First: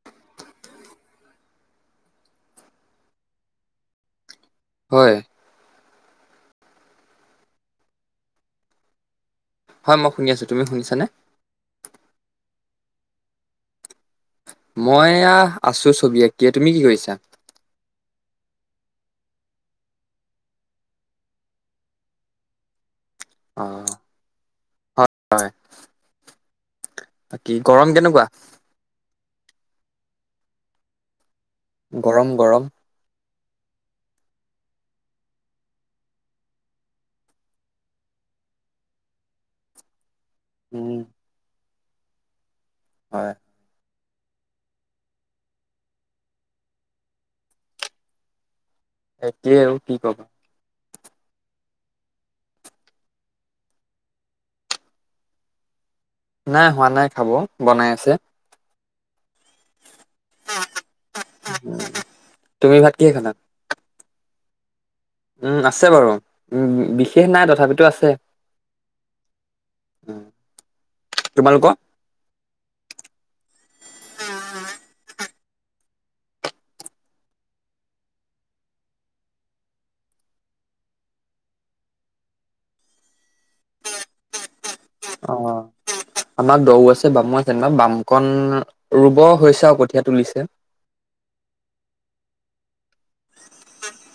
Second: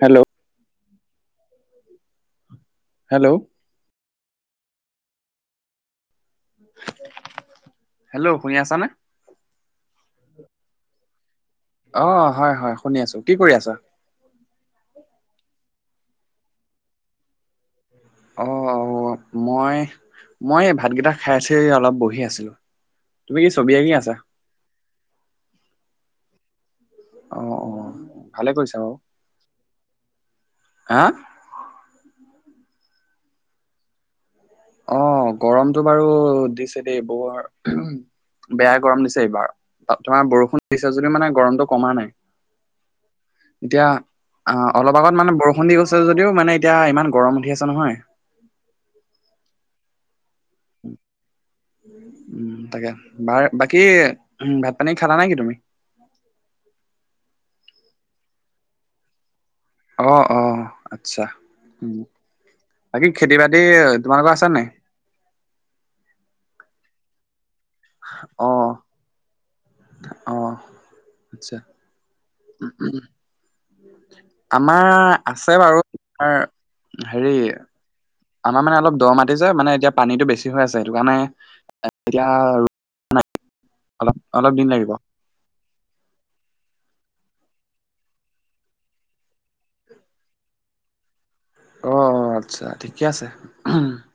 Hello [inaudible] hello! হয়? [unintelligible] [unintelligible] Hello! শুনি আছা নে? হয়, মই শুনি আছোঁ। তুমি শুনিছানে? [unintelligible] অঁ! হয়-হয়, শুনি আছোঁ। কি কৰি আছা? [unintelligible] মই এয়া আছোঁ ছবি আঁকিয়ে। তুমি কি কৰিছা? [unintelligible] অঁ-অঁ! মই-মই এই ভাতকেইটা খাই উঠি এই অলপ বহি আছিলোঁ। [unintelligible] তুমি কি ছবি আঁকি অ' আছা? [unintelligible] হয়! [inaudible] বাকী গৰম অঁ-অঁ! কেনেকুৱা? ভালে কৰিছা বাৰু। হা? [unintelligible] গৰম-গৰম [unintelligible] অঁ! গৰমটো বাৰু দিছে দেই, বৰ [unintelligible] বেয়া গৰম দিছে এইবাৰ। তোমাৰ বৰষুণ দিছে উম যদিও মানে গৰমটো কমা নাই। [unintelligible] হয়। [unintelligible] এতিয়া অঁ অলপ আগত মানে বৰষুণ দি গৈছে যদিও মানে এতিয়া ইমান গৰম উঠি আছে নহয়। [unintelligible] সেইটোৱেই আৰু কি কম? [unintelligible] [inaudible] উম-উম, তাকে বাৰ [unintelligible] বাকী উম ভাত-পানী খালা নেকি তুমি? [unintelligible] নাই হোৱা নাই খাব বনাই আছে। [unintelligible] অঁ-অঁ, আচ্ছা। তুমি [inaudible] ভাত বাকী কিহে খালা? খেতি-বাতি এ তোমালোকৰ আছে নাই? [unintelligible] উম আছে বাৰু, উম বিশেষ নাই তথাপিতো আছে। [unintelligible] উম, অঁ! আচ্ছা তোমালোকৰ? [unintelligible] আমাৰ আছে বাৰু আমাৰ হেৰি [inaudible] আমাৰ মানে অলপ দ মাটি যে মানে এতিয়া পানীটো বেছি হৈ আছে, সেইটো কাৰণে [unintelligible] এতিয়া ৰুই হোৱা নাই [unintelligible] অলপ-অলপ দিন লাগিব। [inaudible] অঁ! [unintelligible] আমাৰ দ আছে বামু আছে। বাম কণ ৰুব হৈছে আৰু কঠীয়া তুলিছে। [unintelligible] অঁ-অ‍ঁ! আচ্ছা ঠিকে আছে। [unintelligible]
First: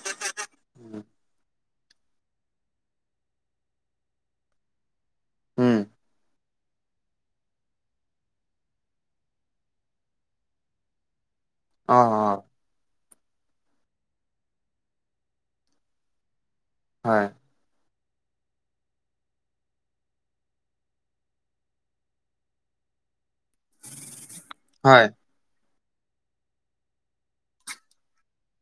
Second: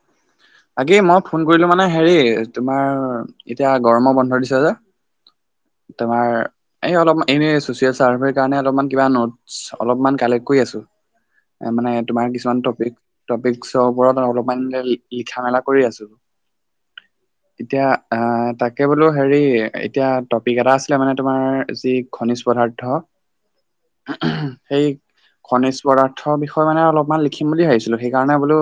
বাকী মই ফোন কৰিলোঁ মানে হেৰি তোমাৰ [unintelligible] এতিয়া গৰমৰ বন্ধ দিছে যে উম তোমাৰ [unintelligible] এই অলপ মান এনেই ছ'চিয়েল চাৰ্ভে কাৰণে কিবা অলপ মান কিবা নোটছ কালেক্ট কৰি আছো। [unintelligible] এ মানে অ' তোমাৰ অ' কিছুমান টপিক-টপিকচৰ ওপৰত অলপমান লিখা-মেলা কৰি আছোঁ। [unintelligible] হয়। [inaudible] এতিয়া অ তাকে বোলো হেৰি এতিয়া টপিক এটা আছিলে মানে তোমাৰ যি [unintelligible] খনিজ পদাৰ্থ [unintelligible] সেই হয় খনিজ পদাৰ্থৰ বিষয়ে মানে অলপ অলমান লিখিম বুলি ভাবিছিলোঁ। সেইকাৰণে বোলো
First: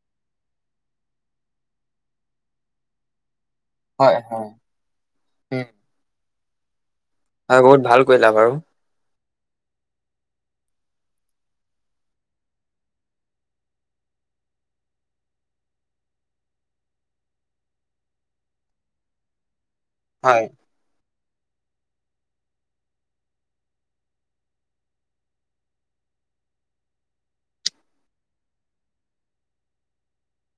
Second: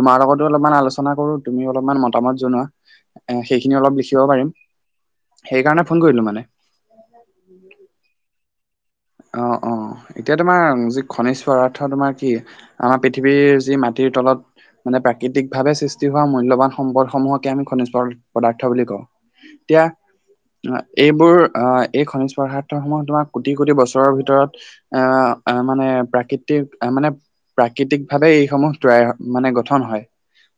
তোমাৰ লগতো অলপমান আলোচনা কৰোঁ। তুমি অলপমান মতামত জনোৱা। [unintelligible] এ সেইখিনি অলপ হয় লিখিব হয়। পাৰিম। উম সেই কাৰণে ফোন কৰিলো মানে। [unintelligible] হয়, বহুত ভাল কৰিলা বাৰু। [inaudible] অঁ-অঁ, এতিয়া তোমাৰ যি খনিজ পদাৰ্থ তোমাৰ কি? [inaudible] আমাৰ পৃথিৱীৰ যি মাটিৰ তলত [unintelligible] মানে প্ৰাকৃতিকভাৱে সৃষ্টি হোৱা মূল্যৱান সম্পদসমূহকে আমি খনিজ [unintelligible] পদাৰ্থ বুলি কওঁ। এতিয়া [unintelligible] হয় এইবোৰ আহ এই খনিজ পদাৰ্থসমূহ তোমাৰ কোটি কোটি বছৰৰ ভিতৰত এ এ মানে প্ৰাকৃতিক মানে প্ৰাকৃতিক ভাৱে এইসমূহ তৈয়াৰ মানে গঠন হয়।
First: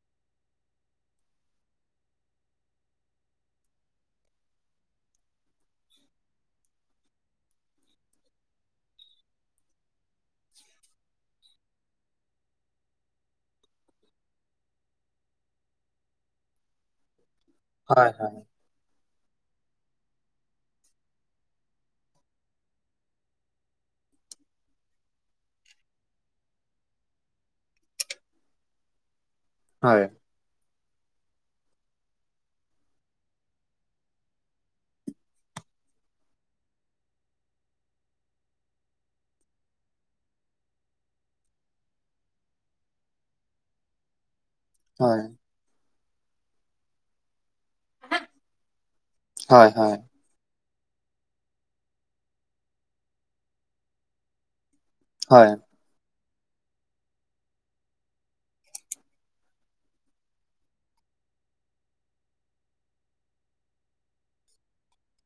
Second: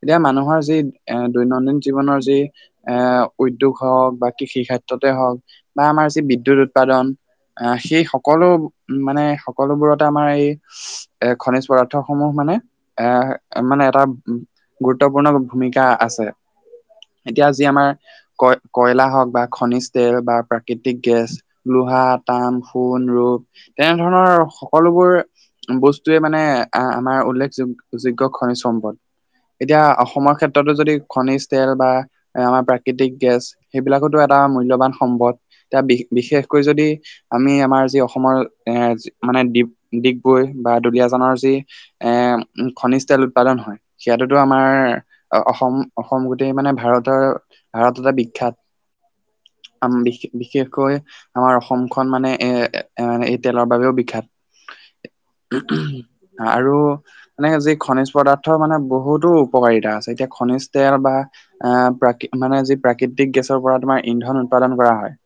এতিয়া মানুহৰ যি এ দৈনন্দিন জীৱনৰ যি এ উদ্যোগ হওক বা কৃষি ক্ষেত্ৰতে হওক বা আমাৰ যি বিদ্যুৎ উৎপাদন, আহ সেই সকলো মানে সকলোবোৰতে আমাৰ এই এ খনিজ পদাৰ্থ সমূহ মানে এ মানে এটা গুৰুত্বপূৰ্ণ ভূমিকা আছে এতিয়া যি আমাৰ হয়। কয়- কয়লা হওক বা খনিজ তেল বা প্ৰাকৃতিক গেছ লোহা, তাম, সোণ, ৰূপ তেনেধৰণৰ সকলোবোৰ বস্তুৱে মানে আহ আমাৰ উল্লেখ যোগ যোগ্য খনিজ সম্পদ। এতিয়া অসমৰ ক্ষেত্ৰতো যদি খনিজ তেল বা আমাৰ প্ৰাকৃতিক গেছ সেইবিলাকতো এটা মূল্যবান সম্পদ এতিয়া বিশেষকৈ যদি আমি আমাৰ যি অসমৰ এ মানে ডিপ ডিগবৈ বা দুলিয়াজানৰ যি এ খনিজ তেল উৎপাদন হয় সিয়াটেতো আমাৰ এ অসম অসম গোটেই মানে ভাৰতৰ ভাৰততে বিখ্যাত আম বি- বিশেষকৈ আমাৰ অসমখন মানে এ এই তেলৰ বাবেও বিখ্যাত। আ আৰু এনে যি খনিজ পদাৰ্থ মানে বহুতো উপকাৰিতা আছে এতিয়া খনিজ তেল বা আহ প্ৰকৃ মানে যি প্ৰাকৃতিক গেছৰ পৰা তোমাৰ ইন্ধন উৎপাদন কৰা হয়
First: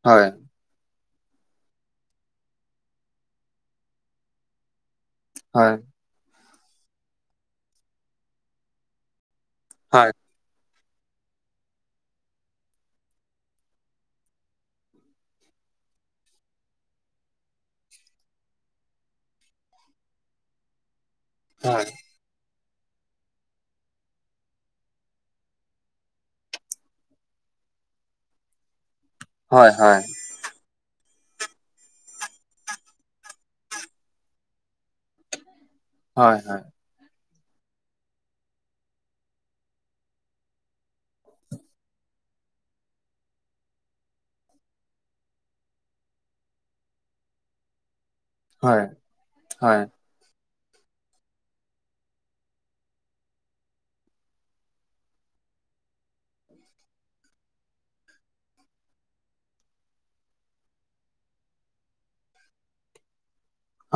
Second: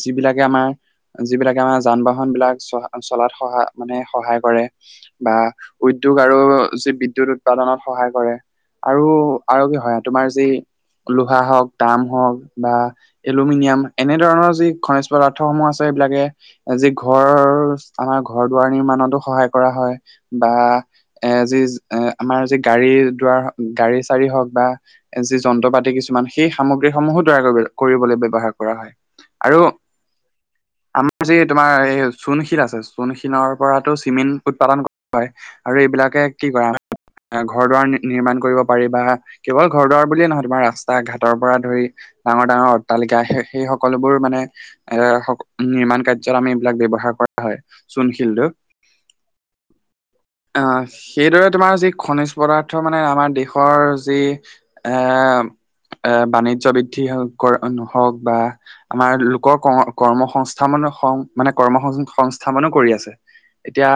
যিবিলাকে আমাৰ যিবিলাকে আমাৰ যান বাহন বিলাক চহা চলাত সহা মানে সহায় কৰে বা উদ্যোগ আৰু যি বিদ্যুৎ উৎপাদনত সহায় কৰে আৰু আৰু কি হয় তোমাৰ যি লোহা হওক তাম হওক বা এলুমিনিয়াম এনেধৰণৰ যি খনেজ পদাৰ্থ সমূহ আছে এইবিলাকে যি ঘৰ আমাৰ ঘৰ-দুৱাৰ নিৰ্মানতো সহায় কৰা হয় বা এ যি এ আমাৰ যি গাড়ী দুৱাৰ গাড়ী চাৰি হওক বা যি যন্ত্ৰ পাতি কিছুমান সেই সামগ্ৰীসমূহো তৈয়াৰ কৰিব কৰিবলৈ ব্যৱহাৰ কৰা হয়। আৰু হয় হয় আমাৰ যি তোমাৰ এই চূণ শিল আছে চূণ শিলৰ পৰাটো চিমেণ্ট উৎপাদন কৰা হয়। আৰু এইবিলাকে কি কৰে ঘৰ-দুৱাৰ নিৰ্মাণ কৰিব পাৰি বা কেৱল ঘৰ-দুৱাৰ বুলিয়ে নহয় তোমাৰ ৰাস্তা ঘাটৰ পৰা ধৰি ডাঙৰ ডাঙৰ অট্টালিকা সে সেই সকলোবোৰ মানে এৰ- নিৰ্মাণ কাৰ্যত আমি এইবিলাক ব্যৱহাৰ কৰা হয় চূণশিল টো। হয় হয় অ সেইদৰে তোমাৰ যি খনিজ পদাৰ্থ মানে আমাৰ দেশৰ যি এ এ বাণিজ্য বৃদ্ধি হওক কৰ অ নো হওক বা আমাৰ লোকৰ ক কৰ্মসং- স্থাপন সং মানে কৰ্ম সং সংস্থাপনো কৰি আছে এতিয়া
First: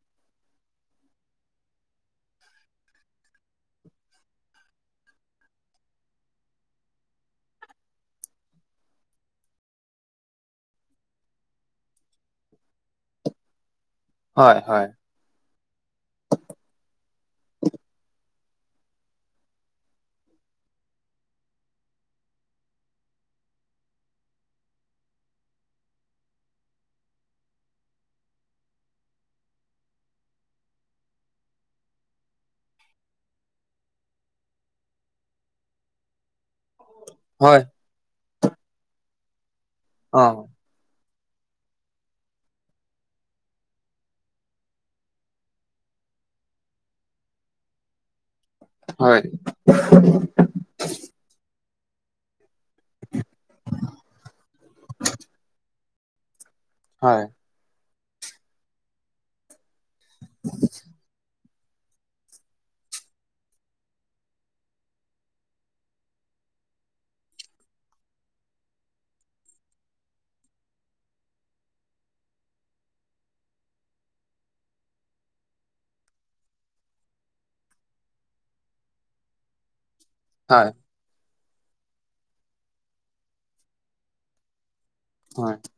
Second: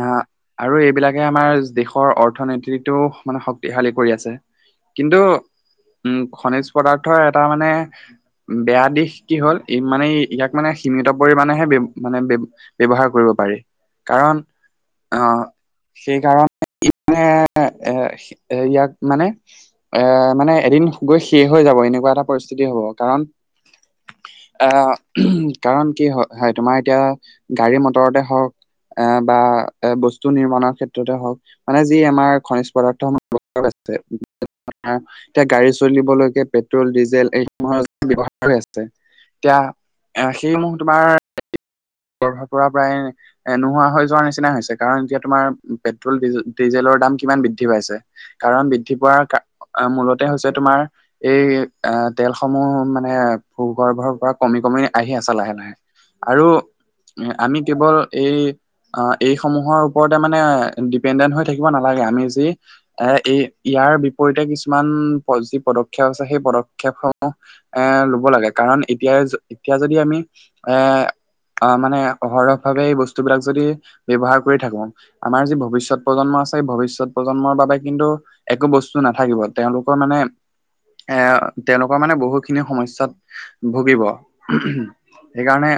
আহ আৰু এইবিলাকে আমাৰ দেশৰ অৰ্থনীতিটো মানে শক্তিশালী কৰি আছে। কিন্তু উম খনিজ পদাৰ্থৰ এটা মানে বেয়া দিশ কি হ'ল ই মানে ইয়াক মানে সীমিত পৰিমণেহে মানে হে ব্য ব্য ব্যৱহাৰ কৰিব পাৰি কাৰণ, অ সেইকাৰণে মানে এ ইয়াক মানে। এ মানে এদিন গৈ শেষ হৈ যাব এনেকুৱা এটা পৰিস্থিতি হ'ব কাৰণ, আহ কাৰণ কি হয় হয় তোমাৰ এতিয়া গাড়ী মটৰতে হওক, এ বা এ বস্তু নিৰ্মাণৰ ক্ষেত্ৰতে হওক, মানে যি আমাৰ খনিজ পদাৰ্থ সমহ আছে, এতিয়া গাড়ী চলিবলৈকে পেট্ৰল ডিজেল এইসম ব্যৱহাৰ হৈ আছে এতিয়া অ মাক তোমাৰ, ভাৰ পৰা প্ৰায়, এ নোহোৱা হৈ যোৱাৰ নিচিনা হৈছে কাৰণ এতিয়া তোমাৰ পেট্ৰল ডিজেলৰ দাম কিমান বৃদ্ধি পাইছে। কাৰণ বৃদ্ধি পোৱাৰ মূলতে হৈছে তোমাৰ এই, আহ তেলসমূহ মানে ভূগৰ্ভৰ পৰা কমি কমি আহি আছে লাহে লাহে। আৰু আমি কেৱল এই এই সমূহৰ, ওপৰতে মানে ডিপেণ্ডেণ্ট হৈ থাকিব নালাগে আমি যি, এ এই ইয়াৰ বিপৰীতে কিছুমান যি পদক্ষেপ আছে সেই পদক্ষেপসমূহ এ লব লাগে কাৰণ এতিয়াই এতিয়া যদি আমি এ অ মানে অহৰহ ভাৱে এই বস্তু বিলাক যদি ব্যয়ৱহাৰ কৰি থাকো। আমাৰ যি ভৱিষ্যত প্ৰজন্ম আছে ভৱিষ্যত প্ৰজন্মৰ বাবে কিন্তু, একো বস্তু নাথাকিব তেওঁলোকৰ মানে। হয়। এ তেওঁলোকৰ মানে বহুতখিনি সমস্যয়াত ভুগিব সেইকাৰণে।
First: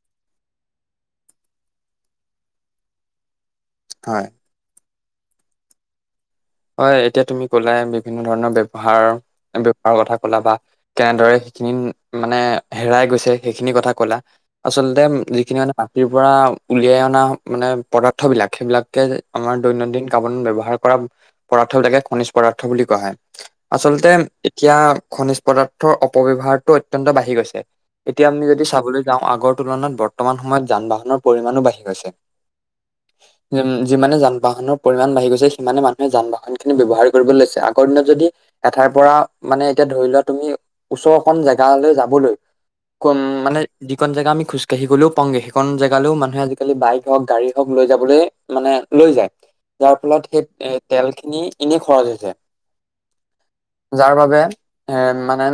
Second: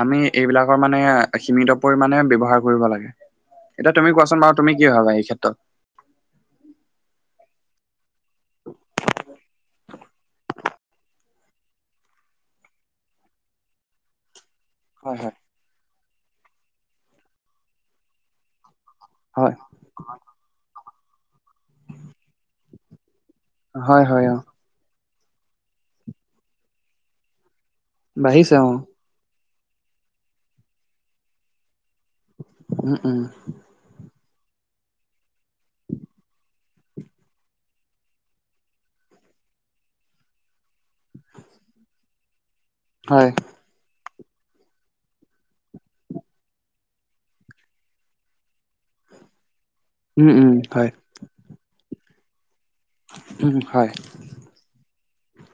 আমি এইবিলাকৰ মানে সীমিত পৰিমামানে ব্যৱহাৰ কৰিব লাগে এতিয়া তুমি কোৱাচোন বাৰু তুমি কি ভাবা এই ক্ষেত্ৰত, হয় এতিয়া তুমি ক'লাই বিভিন্ন ধৰণৰ ব্যৱহাৰ ব্যৱহাৰৰ কথা কলা বা, কেনেদৰে সেইখিনি মানে হেৰাই গৈছে সেইখিনি কথা কলা। আচলতে হয় যিখিনি মানে মাটিৰ পৰা উলিয়াই অনা মানে পদাৰ্থ বিলাক সেইবিলাক। হয় আমাৰ দৈনন্দিন কামত ব্যৱহাৰ কৰা। পদাৰ্থ বিলাকে খনিজ পদাৰ্থ বুলি কোৱা হয় হয় হয় আচলতে, হয় অ সেয়া খনিজ পদাৰ্থৰ অপব্যৱহাৰৰ অত্যন্ত বাঢ়ি গৈছে এতিয়া আমি বাঢ়িছে অ যদি চাবলৈ, যাওঁ আগৰ তুলনাত বৰ্তমান সময়ত যান বাহনৰ পৰিমামানো বাঢ়ি গৈছে। উম উম, উম যিমানে যান বাহনৰ পৰিমাণ বাঢ়ি গৈছে সিমানে মানুহে যান বাহন, ন খিনি ব্যৱহাৰ কৰিবলৈ লৈছে আগৰ দিনত যদি এঠাইৰ পৰা মানে এতিয়া ধৰি লোৱা তুমি, ওচৰ অকন জেগালৈ যাবলৈ কম হয় মানে। যিখন জেগ আমি খোজকাঢ়ি গলেওগে সেইখন জোলও মানুহ আজালি বাইক হওক গাডী হক লৈ যাবলে, মানে লৈ যায়। যাৰ ফলত উম সেই উম এ হয় তেলখিনি এনেই খৰচ হৈছে উম হয় যাৰ বাবে। এ মানে।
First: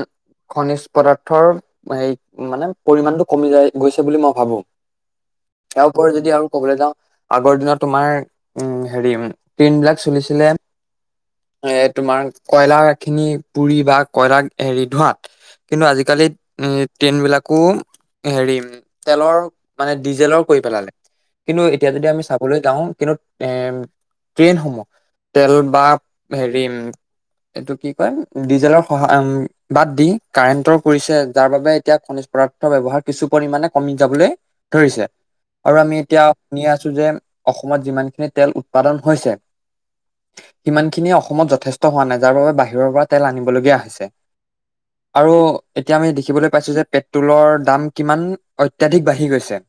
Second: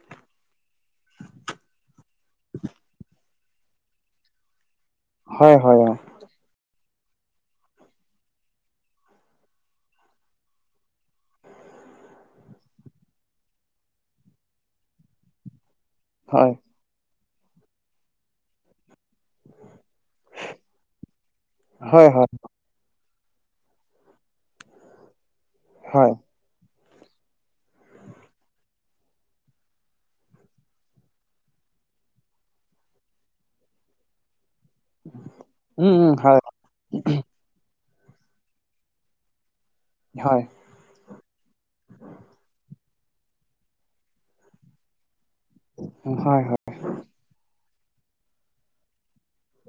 খনিজ পদাৰ্থৰ হে মানে পৰিমণটো কমি যায় গৈছে বুলি মই ভাবো। হয় হয় আৰু অ কয় যদি আৰু ক'বলৈ যাও আগৰ দিনত তোমাৰ উম হেৰি ট্ৰেইন বিলাক চলিছিলে। এ তোমাৰ কয়লা খিনি পুৰি বা কয়লাৰ হেৰি ধোৱাত কিন্তু আজি, আজিকালি ট্ৰেইন বিলাকো হেৰি, তেলৰ মানে ডিজেলৰ কৰি পেলালে কিন্তু এতিয়া হয় হয় যদি আমি হয় চাবলৈ যাওঁ কিন্তু, এ ট্ৰেইনসমূহ। তেল বা হয় হেৰি। এইটো কি কয়? ডিজেলৰ সহায় বাদ দি কাৰেণ্টৰ কৰিছে, যাৰ বাবে এতিয়া খনিজ পদাৰ্থ ব্যৱহাৰ কিছু পৰিমাণে কমি যাবলে ধৰিছে, আৰু উম আমি উম এতিয়া হয় শুনি আছো যে অসমত যিমানখিনি তেল উৎপাদন হৈছে। হয়। সিমানখিনিয়ে অসমত যথেষ্ট হোৱা নাই, যাৰ বাবে বাহিৰৰ পৰা তেল আনিবলগীয়া হৈছে। আৰু এতিয়া আমি হয় দেখিবলৈ হয় পাইছো যে পে ট্ৰ'লৰ দাম কিমান অত্যাধিক বাঢ়ি গৈছে।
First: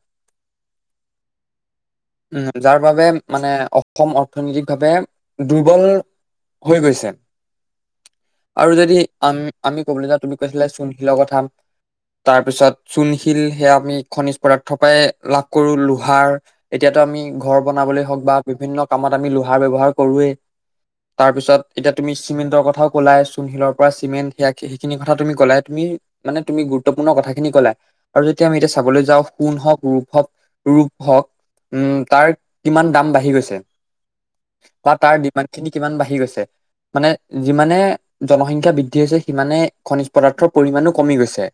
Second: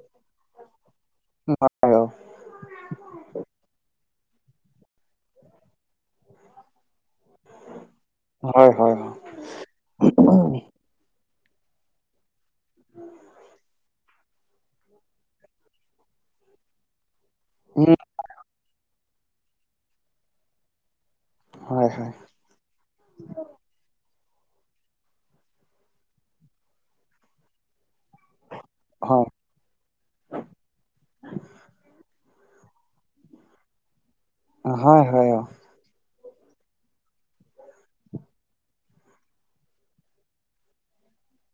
[unintelligible] উম, যাৰ বাবে মানে অসম অৰ্থনৈতিক ভাৱে দুৰ্বল হৈ গৈছে। হয় আৰু যদি হয় অ আম আমি কবলৈ যাওঁ তুমি উম কৈছিলা চুনশিলৰ কথা। তাৰপিছত চুণশিল সেয়া আমি। খনিজ পদাৰ্থৰ পায় লাভ কৰো লোহাৰ, এতিয়াতো আমি ঘৰ বনাবলৈ হওঁক বা বিভিন্ন কামত আমি লোহাৰ ব্যৱহাৰ কৰোৱেই। তাৰ পিছত হয় এতিয়া তুমি হয় চিমেন্টৰ কথাও কলাই, চুনশিলৰ পৰা চিমেণ্ট সেয়া সেইখিনি কথা তুমি কলাই তুমি। মানে তুমি গুৰুত্বপূৰ্ণ কথাখিনি কলা আৰু যদি আমি এতিয়া চাবলৈ যাওঁ। হয় সোন হওক ৰূপ হক ৰূপ হওক উম তাৰ কিমান দাম বাঢ়ি গৈছে। বা হয় তাৰ হয় ডিমাণ্ড খিনি কিমান বাঢ়ি গৈছে, মানে যিমানে জনসংখ্যা বৃদ্ধি হৈছে, সিমানে খনিজ পদাৰ্থৰ পৰিমানো কমি গৈছে।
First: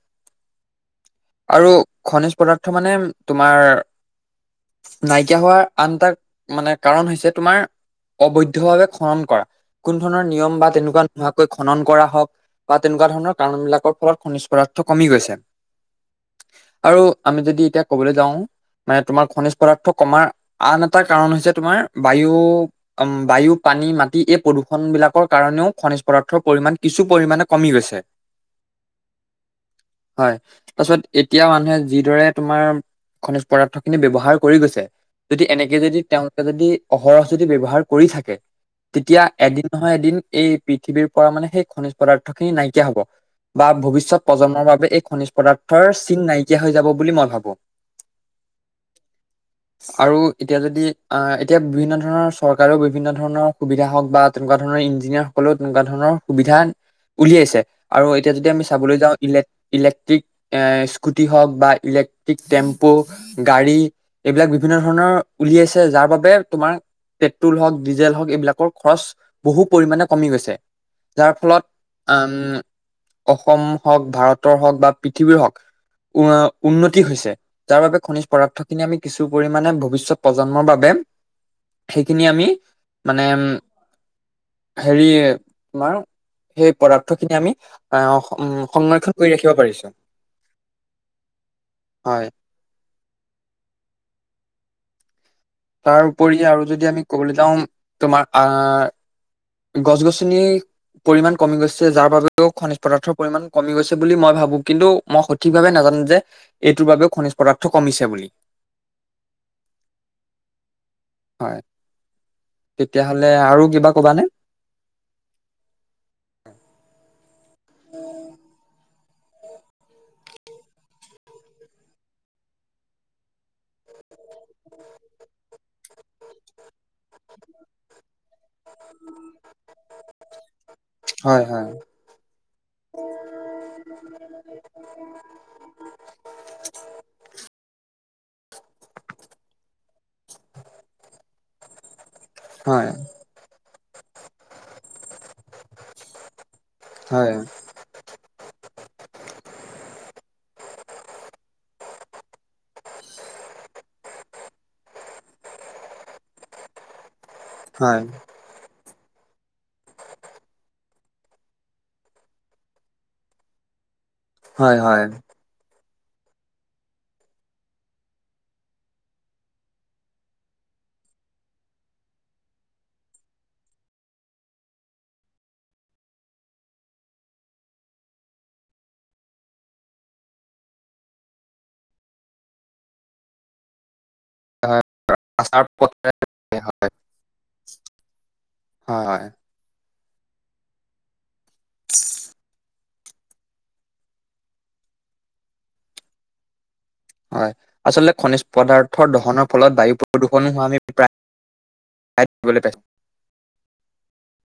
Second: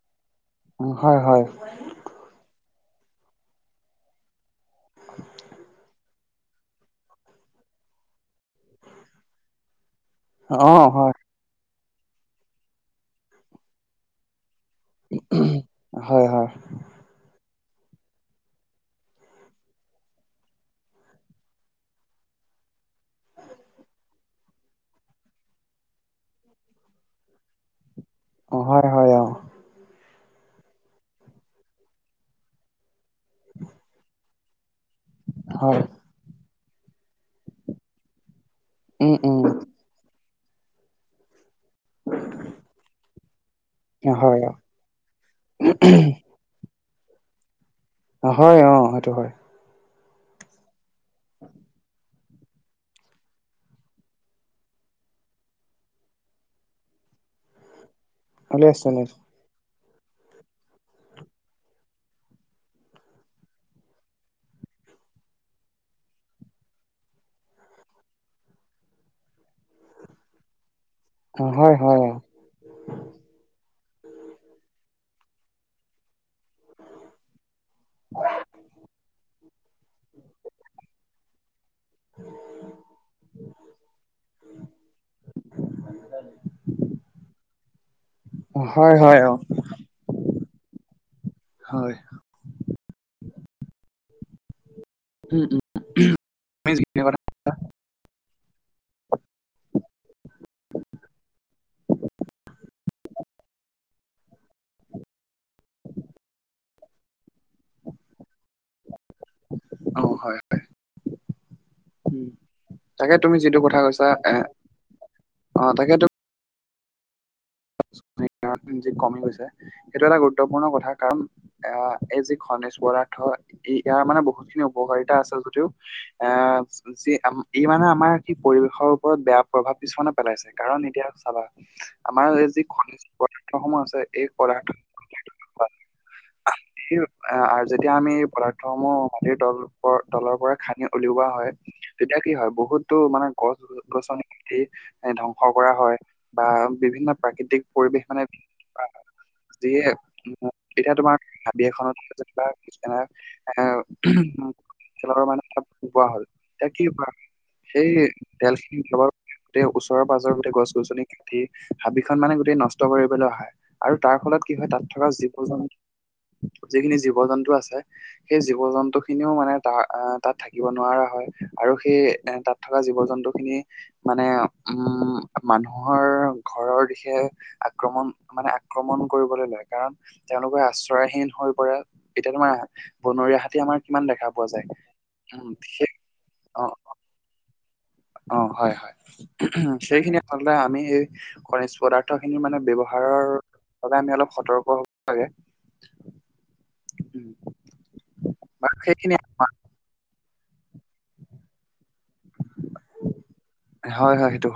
অ হয় হয় আৰু খনিজ পদাৰ্থ মানে তোমাৰ নাইকিয়া হোৱাৰ আন এটা মানে কাৰণ হৈছে তোমাৰ অবৈধ ভাৱে খনন কৰা, কোনো ধৰণৰ নিয়ম অ বা তেনেকুৱা হয় নোহোৱা খনন কৰা হওঁক বা তেনেকুৱা ধৰণৰ কাৰণ বিলাকৰ ফলত খনিজ পদাৰ্থ কমি গৈছে, হয় হয় আৰু আমি যদি এতিয়া কবলৈ যাওঁ মানে তোমাৰ খনিজ পদাৰ্থ কমাৰ আন এটা কাৰণ হৈছে তোমাৰ বায়ু। বায়ু, পানী, মাটি এই প্ৰদূষণ বিলাকৰ কাৰণেও খনিজ পদাৰ্থৰ পৰিমাণ কিছু পৰিমাণে কমি গৈছে। অঁ হয় হয় অঁ হয়। তাৰপিছত এতিয়া মানুহে যিদৰে তোমাৰ খনিজ পদাৰ্থ খিনি ব্যৱহাৰ কৰি গৈছে, যদি হয় এনেকে যদি তেওঁলোকে যদি অহৰহ যদি ব্যৱহাৰ কৰি থাকে। উম তেতিয়া উম এদিন নহয় এদিন এই পৃথিৱীৰ পৰা মানে সেই খনিজ পদাৰ্থ খিনি নাইকিয়া হব, বা ভৱিষ্যত হয় প্ৰজন্মৰ বাবে এই খনিজ পদাৰ্থৰ চিন নাই কিয়া হৈ যাব বুলি মই ভাবো। অঁ হয় অঁ সেইটো হয়। আৰু এতিয়া যদি আঁহ এতিয়া বিভিন্ন ধৰণৰ চৰ বিভিন্ন ধৰণৰ সুবিধা হওক বা তেনেকুৱা ধৰণৰ ইঞ্জিনিয়াৰ সকলেও তেনেকুৱা ধৰণ সুবিধা উলিয়াইছে, আৰু এতিয়া যদি আমি উলিয়াইছে চাবলৈ যাওঁ উলিয়াইছে ইলেক ইলেক্ট্ৰিক এ স্কুটি হওক বা ইলেক্ট্ৰিক টেম্পু গাড়ী। এইবিলাক বিভিন্ন ধৰণৰ উলিয়াইছে, যাৰ বাবে তোমাৰ পেট্ৰল হওক ডিজেল হওক এইবিলাকৰ খৰচ বহু পৰিমাণে কমি গৈছে। যাৰ হয় হয় ফলত আঁম অসম হওক ভাৰতৰ হওক বা পৃথিৱীৰ হওক উ উন্নতি হৈছে। যাৰ বাবে, খনিজ পদাৰ্থখিনি আমি কিছু পৰিমাণে ভৱিষ্যত প্ৰজন্মৰ বাবে সেইখিনি আমি মানে উম হেৰি তোমাৰ সেই পদাৰ্থ খিনি আমি আহ উম অ হয় হয় সংৰক্ষণ অ কৰি ৰাখিব পাৰি চোন হয় উম উম তাৰ উপৰি আৰু তুমি যদি যিখিনি আমি কথা ক'বলৈ যাওঁ তোমাৰ আহ গছ গছনি পৰিমাণ কমি গৈছে যাৰ বাবেও খনিজ পদাৰ্থৰ পৰিমাণ কমি গৈছে বুলি মই ভাবো কিন্তু মই সঠিকভাৱে নাজানো যে এইটোৰ বাবেও খনিজ পদাৰ্থ কমিছে বুলি অ হয় হয় হয় তাকে তেতিয়াহ'লে তুমি যিটো আৰু কথা কিবা কৈছা কবানে এ অ তাকেইটো [unintelligible] কমি গৈছে সেইটো এটা গুৰুত্বপূৰ্ণ কথা কাৰণ এ এই যি খনিজ পদাৰ্থ ই ইয়াৰ মানে বহুত খিনি উপকাৰিতা আছে যদিও এ যি ই মানে আমাৰ ই পৰিৱেশৰ ওপৰত বেয়া প্ৰভাৱ কিছুমানে পেলাইছে কাৰণ এতিয়া চাবা হয় হয় আমাৰ এই যি খনিজ পদাৰ্থ সমূহ আছে এই পদাৰ্থ হয় সেই আ যেতিয়া আমি এই পদাৰ্থ সমূহ মাটিৰ তল তলৰ পৰা খান্দি উলিওৱা হয় তেতিয়া কি হয় বহুতো মানে গছ গছনি এ ধ্বংস কৰা হয় বা বিভিন্ন হয় প্ৰাকৃতিক পৰিৱেশ মানে যিয়ে এতিয়া তোমাৰ হাবি এখনত [unintelligible] এ খেলৰ মানে বুজি পোৱা হ'ল এতিয়া কি হয় সেই হয় তেল খিনি তেল ওচৰৰে পাজৰে গছ গছনি কাটি হাবিখন মানে গোটেই নষ্ট কৰি পেলোৱা হয় আৰু তাৰ ফলত কি হয় তাত থকা জীৱ জন্তু যিখিনি জীৱ জন্তু আছে সেই জীৱ জন্তু খিনিও মানে তাৰ আহ তাত থাকিব নোৱাৰা হয় আৰু সেই এ তাত থকা জীৱ জন্তু খিনি মানে উম মানুহৰ ঘৰৰ দিশে আক্ৰমণ মানে আক্ৰমণ কৰিবলৈ লয় কাৰণ তেওঁলোকে আশ্ৰয়হীন হৈ পৰে তেতিয়া তোমাৰ বনৰীয়া হাতী আমাৰ কিমান দেখা পোৱা হয় যায় উম আচাৰ বিশেষ পথে অ [unintelligible] অ হয় হয় ও হুম সেইখিনি আচলতে আমি সেই খনিজ পদাৰ্থ খিনি মানে ব্যৱহাৰৰ বাবে আমি অলপ সতৰ্ক হ'ব লাগে উম হয় আচলতে খনিজ বা পদাৰ্থৰ সেইখিনি দহনৰ ফলত বায়ু প প্ৰদূষণো হোৱা আমি প্ৰায় প্ৰায় দেখিবলৈ পাইছোঁ হয় হয় সেইটো হয়